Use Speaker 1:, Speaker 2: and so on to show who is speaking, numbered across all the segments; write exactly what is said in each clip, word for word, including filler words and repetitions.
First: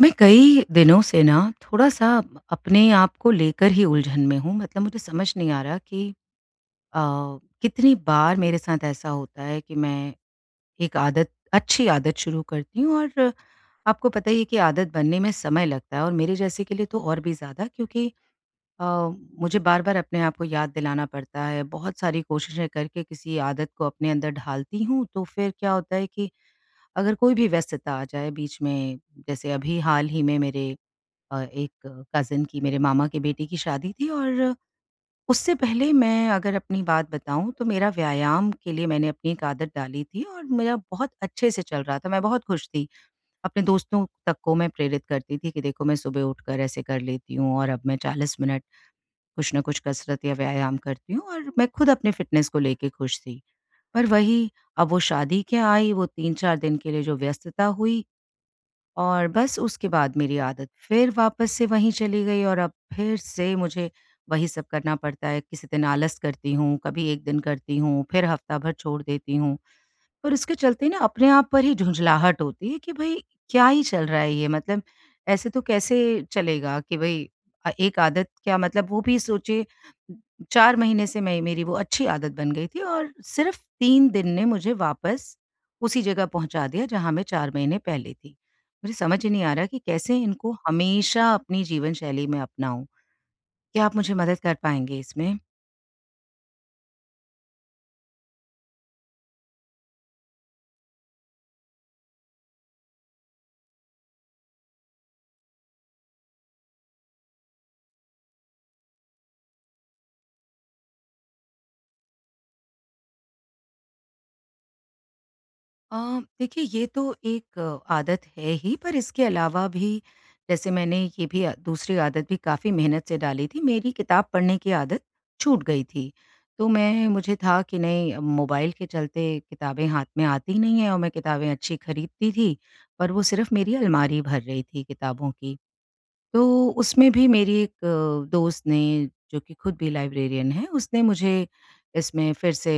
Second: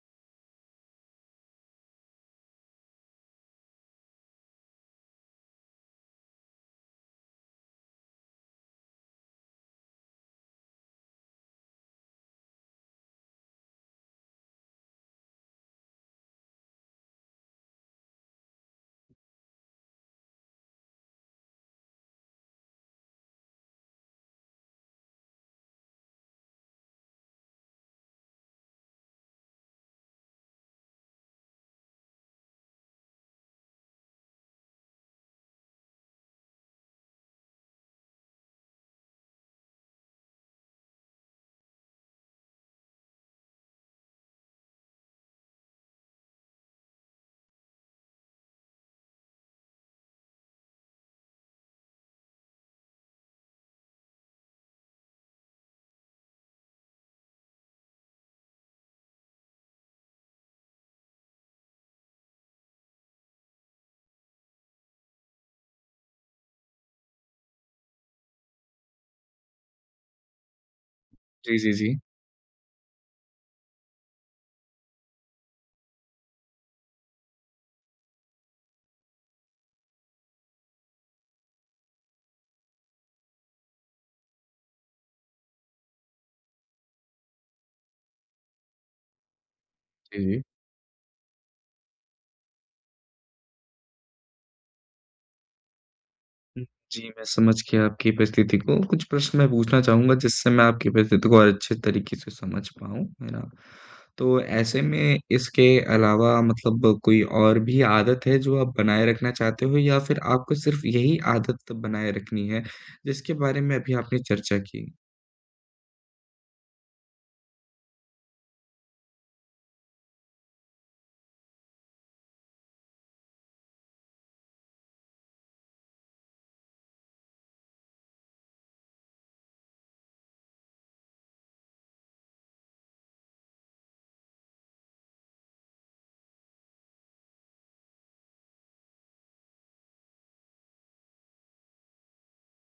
Speaker 1: मैं कई दिनों से ना थोड़ा-सा अपने आप को लेकर ही उलझन में हूँ। मतलब मुझे समझ नहीं आ रहा कि अ, कितनी बार मेरे साथ ऐसा होता है कि मैं एक आदत, अच्छी आदत शुरू करती हूँ, और आपको पता ही है कि आदत बनने में समय लगता है, और मेरे जैसे के लिए तो और भी ज़्यादा, क्योंकि अ, मुझे बार-बार अपने आप को याद दिलाना पड़ता है। बहुत सारी कोशिशें करके किसी आदत को अपने अंदर ढालती हूँ, तो फिर क्या होता है कि अगर कोई भी व्यस्तता आ जाए बीच में, जैसे अभी हाल ही में मेरे अ, एक कज़िन की, मेरे मामा के बेटे की शादी थी, और उससे पहले मैं अगर अपनी बात बताऊँ तो मेरा, व्यायाम के लिए मैंने अपनी एक आदत डाली थी, और मेरा बहुत अच्छे से चल रहा था, मैं बहुत खुश थी। अपने दोस्तों तक को मैं प्रेरित करती थी कि देखो मैं सुबह उठकर ऐसे कर लेती हूँ, और अब मैं चालीस मिनट कुछ न कुछ कसरत या व्यायाम करती हूँ, और मैं खुद अपने फ़िटनेस को लेके खुश थी। पर वही, अब वो शादी क्या आई, वो तीन चार दिन के लिए जो व्यस्तता हुई, और बस उसके बाद मेरी आदत फिर वापस से वहीं चली गई, और अब फिर से मुझे वही सब करना पड़ता है। किसी दिन आलस करती हूँ, कभी एक दिन करती हूँ, फिर हफ्ता भर छोड़ देती हूँ। और उसके चलते ना अपने आप
Speaker 2: जी,
Speaker 1: पर
Speaker 2: जी,
Speaker 1: ही
Speaker 2: जी।
Speaker 1: झुँझलाहट होती है कि भई क्या ही चल रहा है ये, मतलब ऐसे तो कैसे चलेगा कि भई, अ, एक आदत क्या, मतलब वो भी सोचिए, चार महीने से मैं, मेरी वो अच्छी आदत बन गई थी, और सिर्फ़ तीन दिन ने मुझे वापस उसी जगह पहुँचा दिया जहाँ मैं चार महीने पहले थी। मुझे समझ ही नहीं आ रहा कि कैसे
Speaker 2: जी, जी।
Speaker 1: इनको हमेशा अपनी जीवन शैली में अपनाऊँ? क्या आप मुझे मदद कर पाएँगे इसमें?
Speaker 2: हुँ। जी, मैं समझ गया आपकी परिस्थिति को। कुछ प्रश्न मैं पूछना चाहूँगा जिससे मैं आपकी परिस्थिति को और अच्छे तरीके से समझ पाऊँ, है ना? तो ऐसे में इसके अलावा मतलब कोई और भी आदत है जो आप बनाए रखना चाहते हो या फिर आपको सिर्फ़ यही आदत बनाए रखनी है, जिसके बारे में अभी आपने चर्चा की?
Speaker 1: अ, देखिए, ये तो एक अ, आदत है ही, पर इसके अलावा भी, जैसे मैंने ये भी अ, दूसरी आदत भी काफ़ी मेहनत से डाली थी। मेरी किताब पढ़ने की आदत छूट गई थी। तो मैं मुझे था कि नहीं, अब मोबाइल के चलते किताबें हाथ में आती नहीं हैं, और मैं किताबें अच्छी खरीदती थी, पर वो सिर्फ़ मेरी अलमारी भर रही थी, किताबों की। तो उसमें भी मेरी एक अ, दोस्त ने, जो कि खुद भी लाइब्रेरियन है, उसने मुझे इसमें फिर से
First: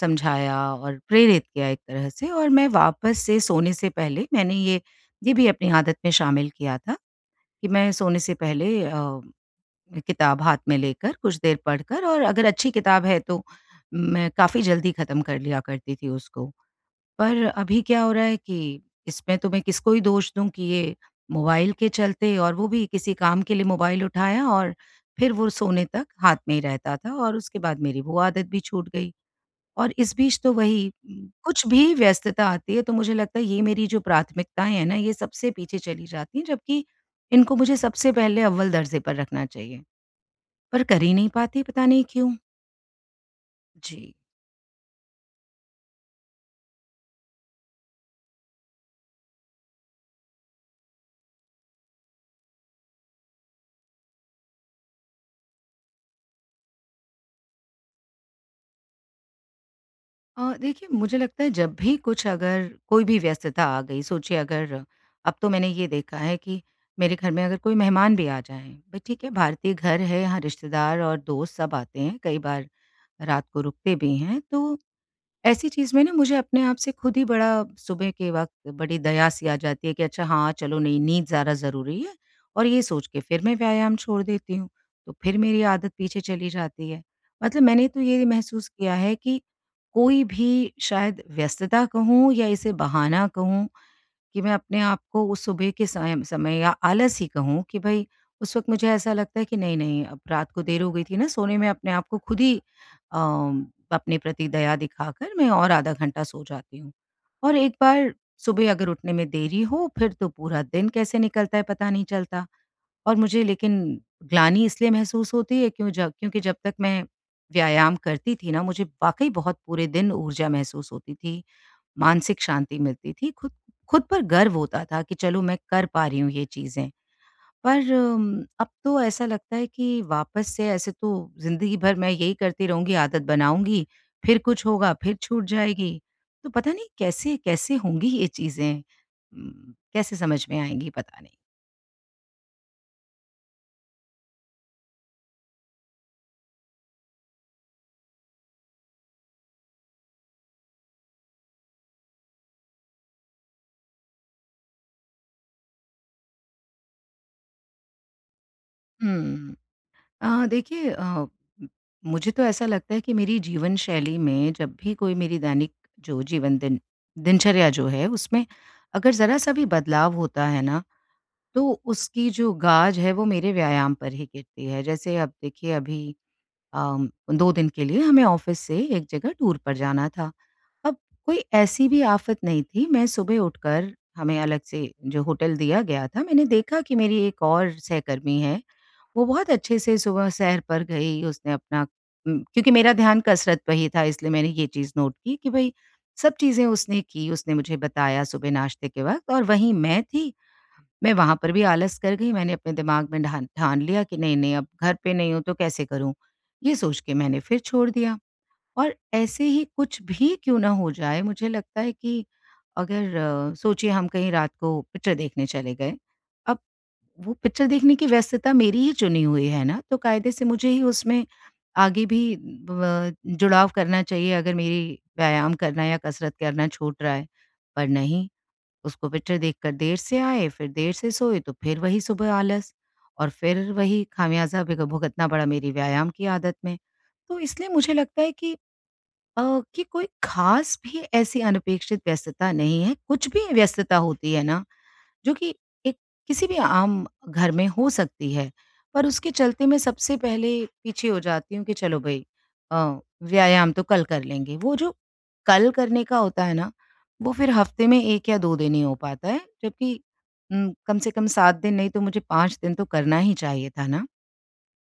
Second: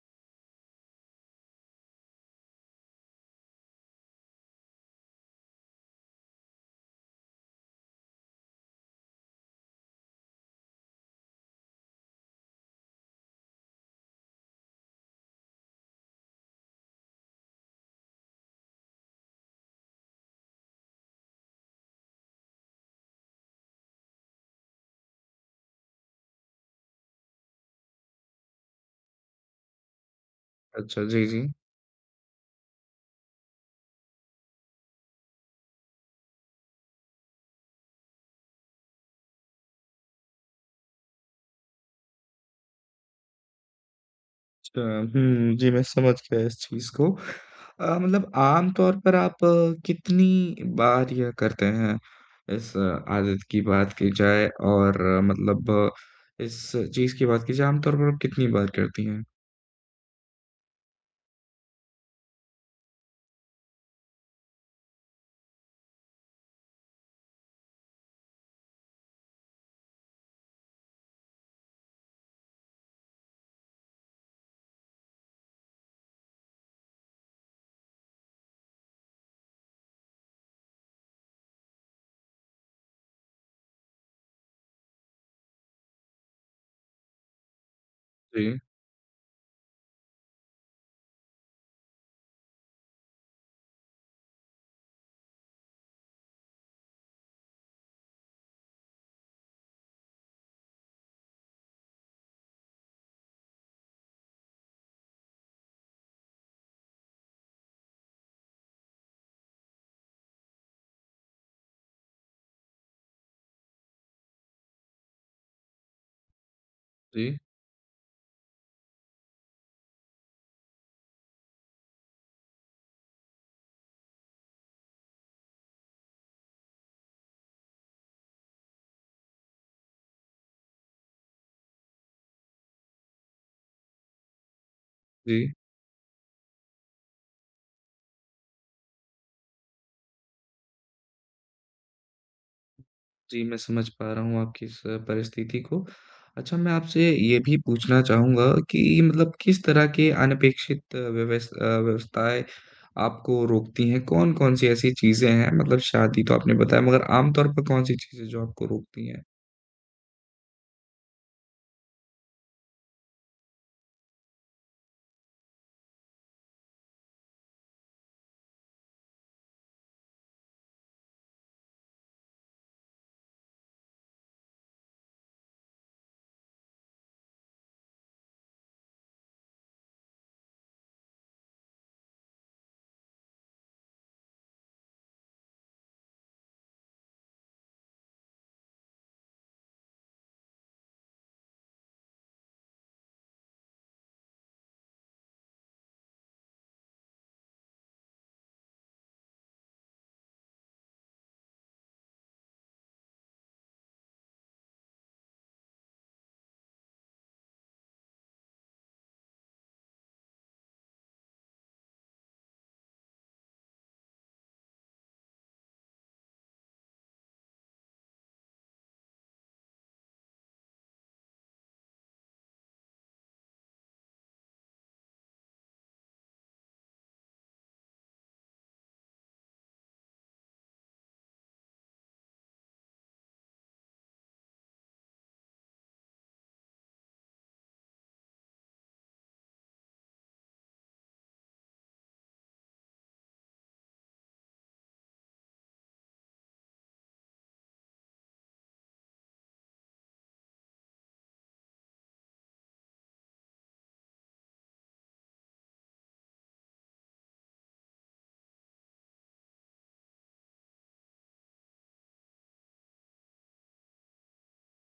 Speaker 1: समझाया और प्रेरित किया एक तरह से, और मैं वापस से, सोने से पहले मैंने ये ये भी अपनी आदत में शामिल किया था, कि मैं सोने से पहले अ, किताब हाथ में लेकर कुछ देर पढ़कर, और अगर अच्छी किताब है तो मैं काफ़ी जल्दी ख़त्म कर लिया करती थी उसको। पर अभी क्या हो रहा है कि इसमें तो मैं किसको ही दोष दूँ कि ये मोबाइल के चलते, और वो भी किसी काम के लिए मोबाइल उठाया, और फिर वो सोने तक हाथ में ही रहता था, और उसके बाद मेरी वो आदत भी छूट गई। और इस बीच तो वही
Speaker 2: अच्छा, जी,
Speaker 1: उम,
Speaker 2: जी।
Speaker 1: कुछ भी व्यस्तता आती है तो मुझे लगता है ये मेरी जो प्राथमिकताएँ हैं ना, ये सबसे पीछे चली जाती हैं, जबकि इनको मुझे सबसे पहले अव्वल दर्जे पर रखना चाहिए। पर कर ही नहीं पाती, पता नहीं क्यों? जी।
Speaker 2: अच्छा, हुँ, जी, मैं समझ गया इस चीज़ को। अ, मतलब आम तौर पर आप अ, कितनी बार यह करते हैं? इस अ, आदत की बात की जाए और अ, मतलब अ, इस चीज़ की बात की जाए आम तौर पर आप कितनी बार करती हैं?
Speaker 1: अ, देखिए, मुझे लगता है जब भी कुछ, अगर कोई भी व्यस्तता आ गई, सोचिए अगर, अब तो मैंने ये देखा है कि मेरे घर में अगर कोई मेहमान भी आ जाए, भाई ठीक है, भारतीय घर है, यहाँ रिश्तेदार और दोस्त सब आते हैं, कई बार रात को रुकते भी हैं, तो ऐसी चीज़ में ना मुझे अपने आप से खुद ही, बड़ा सुबह के वक़्त बड़ी दया सी आ जाती है कि अच्छा हाँ, चलो नहीं, नींद ज़्यादा ज़रूरी है, और ये सोच के फिर मैं व्यायाम छोड़ देती हूँ, तो फिर मेरी आदत पीछे चली जाती है। मतलब मैंने तो ये
Speaker 2: जी,
Speaker 1: महसूस किया है कि कोई भी, शायद व्यस्तता कहूँ या इसे बहाना कहूँ, कि मैं अपने आप को उस सुबह के सयम समय या आलस ही कहूँ कि भई, उस वक़्त मुझे ऐसा लगता है कि नहीं-नहीं, अब रात को देर हो गई थी ना सोने में, अपने आप को खुद ही अ, अपने प्रति दया दिखाकर मैं और आधा घंटा सो जाती हूँ। और एक बार सुबह अगर उठने में देरी हो, फिर तो पूरा दिन कैसे निकलता है पता नहीं चलता। और मुझे लेकिन ग्लानि इसलिए महसूस होती है क्यों ज क्योंकि जब तक मैं
Speaker 2: जी,
Speaker 1: व्यायाम करती थी ना, मुझे वाक़ई बहुत पूरे दिन ऊर्जा महसूस होती थी। मानसिक शांति मिलती थी, खुद खुद पर गर्व होता था कि चलो मैं कर पा रही हूँ ये चीज़ें। पर अम, अब तो ऐसा लगता है कि वापस से ऐसे तो ज़िंदगी भर मैं यही करती रहूँगी, आदत बनाऊँगी, फिर कुछ होगा, फिर छूट
Speaker 2: जी।
Speaker 1: जाएगी। तो पता नहीं कैसे-कैसे होंगी ये चीज़ें? उम, कैसे समझ में आएँगी पता नहीं।
Speaker 2: जी, मैं समझ पा रहा हूँ आपकी इस परिस्थिति को। अच्छा मैं आपसे ये भी पूछना चाहूँगा कि मतलब किस तरह के अनपेक्षित व्यवस अ, व्यवस्थाएँ आपको रोकती हैं? कौन-कौन सी ऐसी चीज़ें हैं? मतलब शादी तो आपने बताया मगर आम तौर पर कौन-सी चीज़ें जो आपको रोकती हैं?
Speaker 1: हुँ। अ, देखिए अ, मुझे तो ऐसा लगता है कि मेरी जीवन शैली में जब भी कोई, मेरी दैनिक जो जीवन दिन दिनचर्या जो है, उसमें अगर ज़रा-सा भी बदलाव होता है ना, तो उसकी जो गाज है वो मेरे व्यायाम पर ही गिरती है। जैसे अब देखिए अभी अम, दो दिन के लिए हमें ऑफ़िस से एक जगह टूर पर जाना था। अब कोई ऐसी भी आफ़त नहीं थी, मैं सुबह उठकर, हमें अलग से जो होटल दिया गया था, मैंने देखा कि मेरी एक और सहकर्मी है, वो बहुत अच्छे से सुबह सैर पर गई, उसने अपना उम, क्योंकि मेरा ध्यान कसरत पे ही था इसलिए मैंने ये चीज़ नोट की कि भई सब चीज़ें उसने की, उसने मुझे बताया सुबह नाश्ते के वक़्त, और वहीं मैं थी, मैं वहाँ पर भी आलस कर गई, मैंने अपने दिमाग में ढान ठान लिया कि नहीं-नहीं, अब घर पे नहीं हूँ तो कैसे करूँ? ये सोच के मैंने फिर छोड़ दिया। और ऐसे ही कुछ भी क्यों ना हो जाए, मुझे लगता है कि अगर अ, सोचिए, हम कहीं रात को पिक्चर देखने चले गए, अब वो पिक्चर देखने की व्यस्तता मेरी ही चुनी हुई है ना, तो कायदे से मुझे ही उसमें आगे भी ब जुड़ाव करना चाहिए अगर मेरी व्यायाम करना या कसरत करना छूट रहा है। पर नहीं, उसको, पिक्चर देखकर देर से आए, फिर देर से सोए, तो फिर वही सुबह आलस, और फिर वही खामियाज़ा भुग भुगतना पड़ा मेरी व्यायाम की आदत में। तो इसलिए मुझे लगता है कि अ, कि कोई ख़ास भी ऐसी अनपेक्षित व्यस्तता नहीं है, कुछ भी व्यस्तता होती है ना, जो कि एक किसी भी आम घर में हो सकती है। पर उसके चलते मैं सबसे पहले पीछे हो जाती हूँ कि चलो भई, अ, व्यायाम तो कल कर लेंगे। वो जो कल करने का होता है ना, वो फिर हफ़्ते में एक या दो दिन ही हो पाता है, जबकि उम, कम से कम सात दिन नहीं तो मुझे पाँच दिन तो करना ही चाहिए था ना।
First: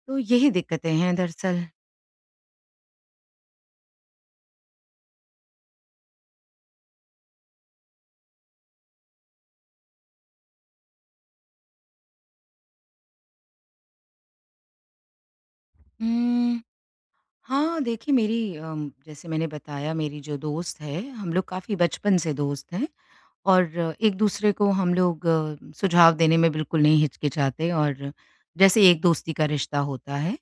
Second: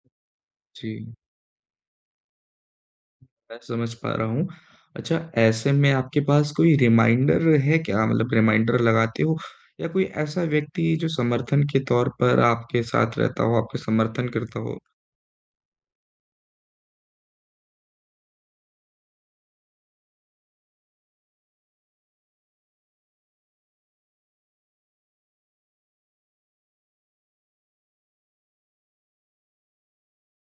Speaker 1: तो यही दिक्कतें
Speaker 2: जी,
Speaker 1: हैं दरअसल।
Speaker 2: मैं समझ पा रहा हूँ। अच्छा ऐसे में आपके पास कोई रिमाइंडर है क्या? मतलब रिमाइंडर लगाते हो या कोई ऐसा व्यक्ति जो समर्थन के तौर पर आपके साथ रहता हो, आपका समर्थन करता हो?
Speaker 1: हुँ। हाँ, देखिए मेरी अम, जैसे मैंने बताया, मेरी जो दोस्त है, हम लोग काफ़ी बचपन से दोस्त हैं, और एक-दूसरे को हम लोग अ, सुझाव देने में बिल्कुल नहीं हिचकिचाते, और जैसे एक दोस्ती का रिश्ता होता है,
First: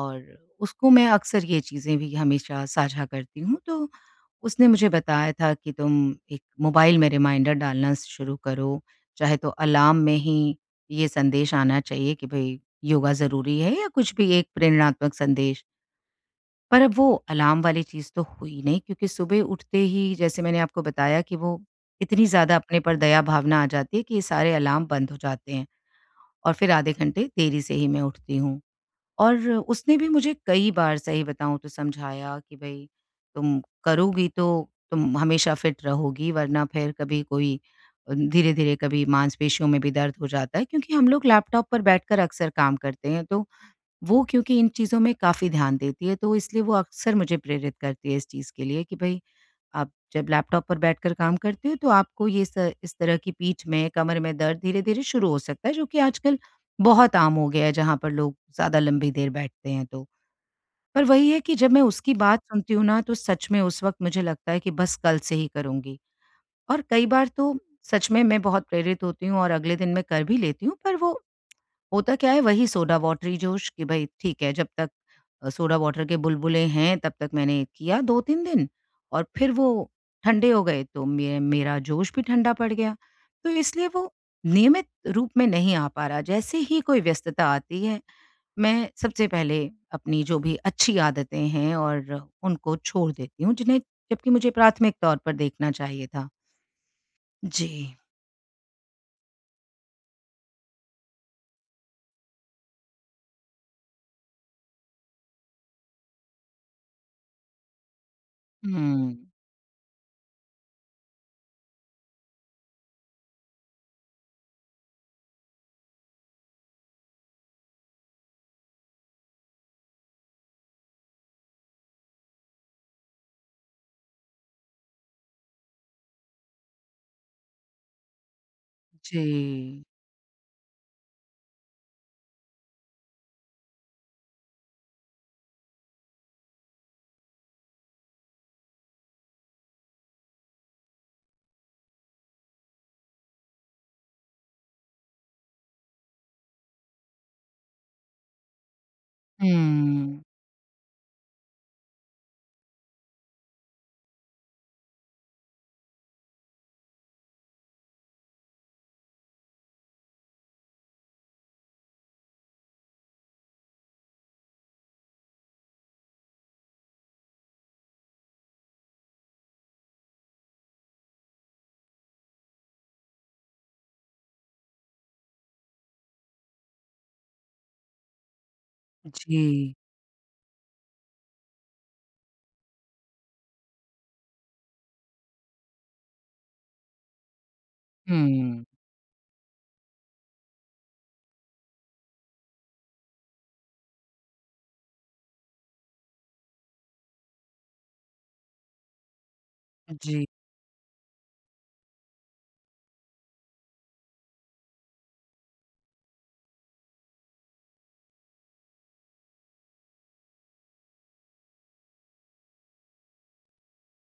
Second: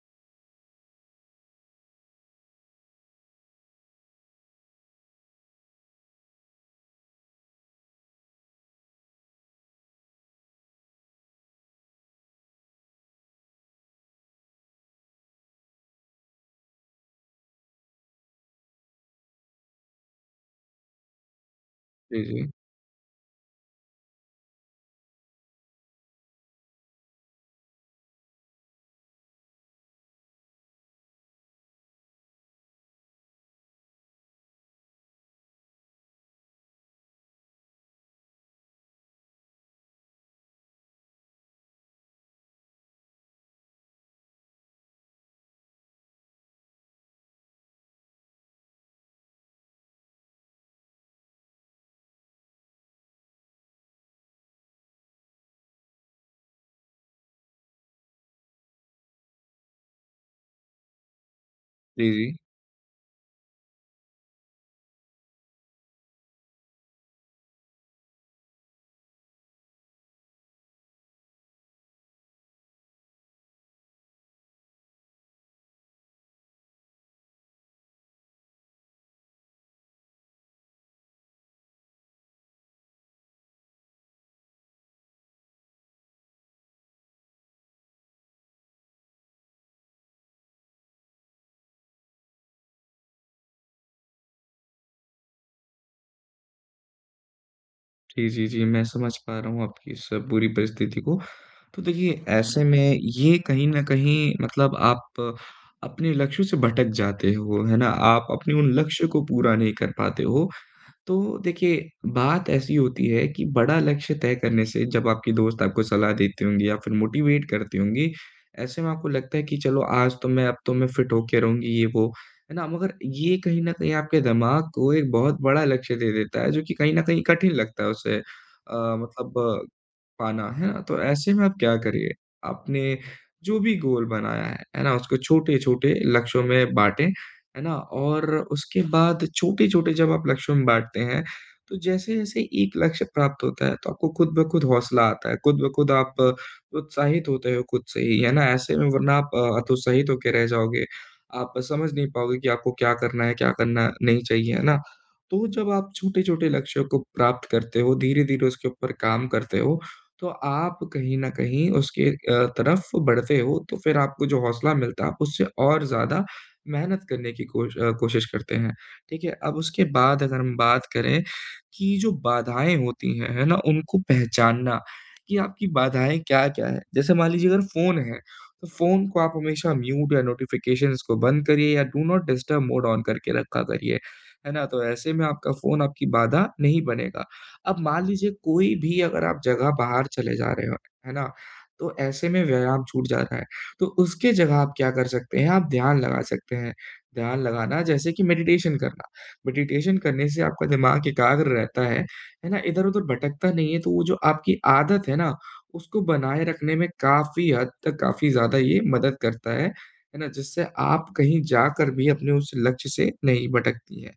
Speaker 1: और उसको मैं अक्सर ये चीज़ें भी हमेशा साझा करती हूँ। तो उसने मुझे बताया था कि तुम एक मोबाइल में रिमाइंडर डालना शुरू करो, चाहे तो अलार्म में ही ये संदेश आना चाहिए कि भई योगा ज़रूरी है, या कुछ भी एक प्रेरणात्मक संदेश। पर अब वो अलार्म वाली चीज़ तो हुई नहीं, क्योंकि सुबह उठते ही, जैसे मैंने आपको बताया कि वो
Speaker 2: जी,
Speaker 1: इतनी
Speaker 2: जी।
Speaker 1: ज़्यादा अपने पर दया भावना आ जाती है कि ये सारे अलार्म बंद हो जाते हैं, और फिर आधे घंटे देरी से ही मैं उठती हूँ। और उसने भी मुझे कई बार, सही बताऊँ तो, समझाया कि भई तुम करोगी तो तुम हमेशा फिट रहोगी, वरना फिर कभी कोई अ, धीरे-धीरे कभी मांसपेशियों में भी दर्द हो जाता है, क्योंकि हम लोग लैपटॉप पर बैठकर अक्सर काम करते हैं, तो वो, क्योंकि इन चीज़ों में काफ़ी ध्यान देती है, तो इसलिए वो अक्सर मुझे प्रेरित करती है इस चीज़ के लिए कि भई आप जब लैपटॉप पर बैठकर काम करते हो, तो आपको ये स इस तरह की, पीठ में, कमर में दर्द धीरे-धीरे शुरू हो सकता है, जो कि आजकल बहुत आम हो गया है जहाँ पर लोग ज़्यादा लंबी देर बैठते हैं तो। पर वही है कि जब मैं
Speaker 2: जी,
Speaker 1: उसकी
Speaker 2: जी।
Speaker 1: बात सुनती हूँ ना, तो सच में उस वक़्त मुझे लगता है कि बस कल से ही करूँगी। और कई बार तो सच में मैं बहुत प्रेरित होती हूँ, और अगले दिन मैं कर भी लेती हूँ, पर वो होता क्या है, वही सोडा वाटर ही जोश कि भई ठीक है, जब तक अ, सोडा वाटर के बुलबुले हैं तब तक मैंने किया दो तीन दिन, और फिर वो ठंडे हो गए तो मे मेरा जोश भी ठंडा पड़ गया। तो इसलिए वो नियमित रूप में नहीं आ पा रहा। जैसे ही कोई व्यस्तता आती है, मैं सबसे पहले अपनी जो भी अच्छी आदतें हैं, और उनको छोड़ देती हूँ, जिन्हें जबकि मुझे प्राथमिक तौर पर देखना चाहिए था। जी।
Speaker 2: जी, जी, जी। मैं समझ पा रहा हूँ आपकी इस पूरी परिस्थिति को। तो देखिए ऐसे में ये कहीं न कहीं मतलब आप अपने लक्ष्यों से भटक जाते हो, है ना? आप अपने उन लक्ष्य को
Speaker 1: हुँ।
Speaker 2: पूरा नहीं कर पाते हो। तो देखिए, बात ऐसी होती है कि बड़ा लक्ष्य तय करने से जब आपकी दोस्त आपको सलाह देती होंगी या फिर मोटिवेट करती होंगी, ऐसे में आपको लगता है कि चलो आज तो मैं अब तो मैं फिट होके रहूँगी ये वो, है ना? मगर ये कहीं न कहीं आपके दिमाग को एक बहुत बड़ा लक्ष्य दे देता है जो कि कहीं न कहीं कठिन लगता है उसे अ,
Speaker 1: जी।
Speaker 2: मतलब पाना, है ना? तो ऐसे में आप क्या करिए, आपने जो भी गोल बनाया है, है ना? उसको छोटे-छोटे लक्ष्यों में बाँटें, है ना? और उसके बाद छोटे-छोटे जब आप लक्ष्यों में बाँटते हैं, तो जैसे-जैसे एक लक्ष्य प्राप्त होता है, तो आपको खुद ब खुद हौसला आता है, खुद ब खुद आप उत्साहित होते हो खुद से ही, है ना? ऐसे में वरना आप अ, हतोत्साहित
Speaker 1: हुँ।
Speaker 2: होके रह जाओगे, आप समझ नहीं पाओगे कि आपको क्या करना है, क्या करना नहीं चाहिए, है ना? तो जब आप छोटे-छोटे लक्ष्यों को प्राप्त करते हो, धीरे-धीरे उसके ऊपर काम करते हो, तो आप कहीं न कहीं उसके अ, तरफ बढ़ते हो, तो फिर आपको जो हौसला मिलता है, आप उससे और ज़्यादा मेहनत करने की कोश अ, कोशिश करते हैं, ठीक है? अब उसके बाद अगर हम बात करें कि जो बाधाएँ होती हैं, है ना? उनको पहचानना कि आपकी बाधाएँ क्या-क्या हैं। जैसे मान लीजिए अगर फ़ोन है, तो फ़ोन को आप हमेशा
Speaker 1: जी।
Speaker 2: म्यूट या नोटिफ़िकेशंस को बंद करिए या do not disturb mode on करके रखा करिए, है ना? तो ऐसे में आपका फ़ोन आपकी बाधा नहीं बनेगा। अब मान लीजिए
Speaker 1: हुँ।
Speaker 2: कोई भी अगर आप जगह बाहर चले जा रहे हो, है ना? तो ऐसे में व्यायाम छूट जा रहा है, तो उसके जगह आप क्या कर सकते हैं, आप ध्यान लगा सकते हैं। ध्यान लगाना जैसे कि मेडिटेशन करना। मेडिटेशन
Speaker 1: जी,
Speaker 2: करने से आपका दिमाग एकाग्र रहता है, है ना? इधर-उधर भटकता नहीं है, तो वो जो आपकी आदत है ना, उसको बनाए रखने में काफ़ी हद तक काफ़ी ज़्यादा ये मदद करता है, है ना? जिससे आप कहीं जाकर भी अपने उस लक्ष्य से नहीं भटकती हैं।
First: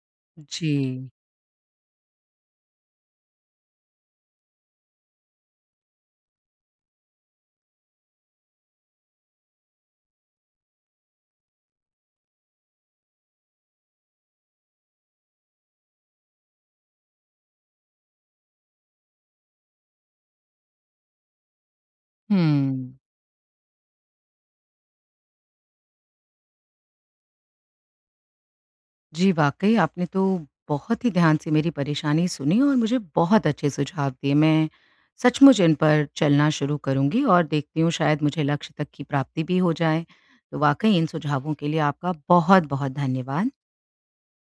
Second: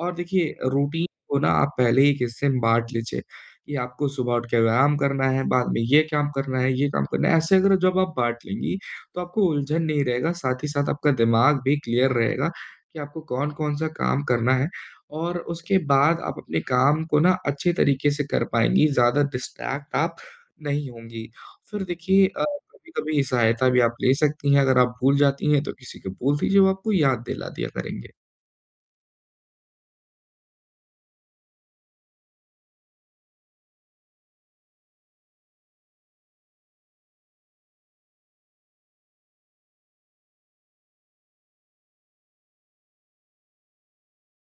Speaker 2: और देखिए रूटीन
Speaker 1: जी।
Speaker 2: को ना आप पहले ही एक हिस्से में बाँट लीजिए, कि आपको सुबह उठ के व्यायाम करना है, बाद में ये काम करना है, ये काम करना है। ऐसे अगर जब आप बाँट लेंगी, तो आपको उलझन नहीं रहेगा, साथ ही साथ आपका दिमाग भी क्लियर रहेगा कि आपको कौन-कौन सा काम करना है और उसके बाद आप अपने काम को ना अच्छे तरीके से कर पाएँगी, ज़्यादा डिस्ट्रैक्ट आप नहीं होंगी। फिर देखिए अ,
Speaker 1: हुँ।
Speaker 2: कभी-कभी सहायता भी आप ले सकती हैं, अगर आप भूल जाती हैं, तो किसी को बोल दीजिए, वो आपको याद दिला दिया करेंगे।
Speaker 1: जी, वाक़ई आपने तो बहुत ही ध्यान से मेरी परेशानी सुनी और मुझे बहुत अच्छे सुझाव दिए। मैं सचमुच इन पर चलना शुरू करूँगी, और देखती हूँ शायद मुझे लक्ष्य तक की प्राप्ति भी हो जाए। तो वाक़ई इन सुझावों के लिए आपका बहुत-बहुत धन्यवाद।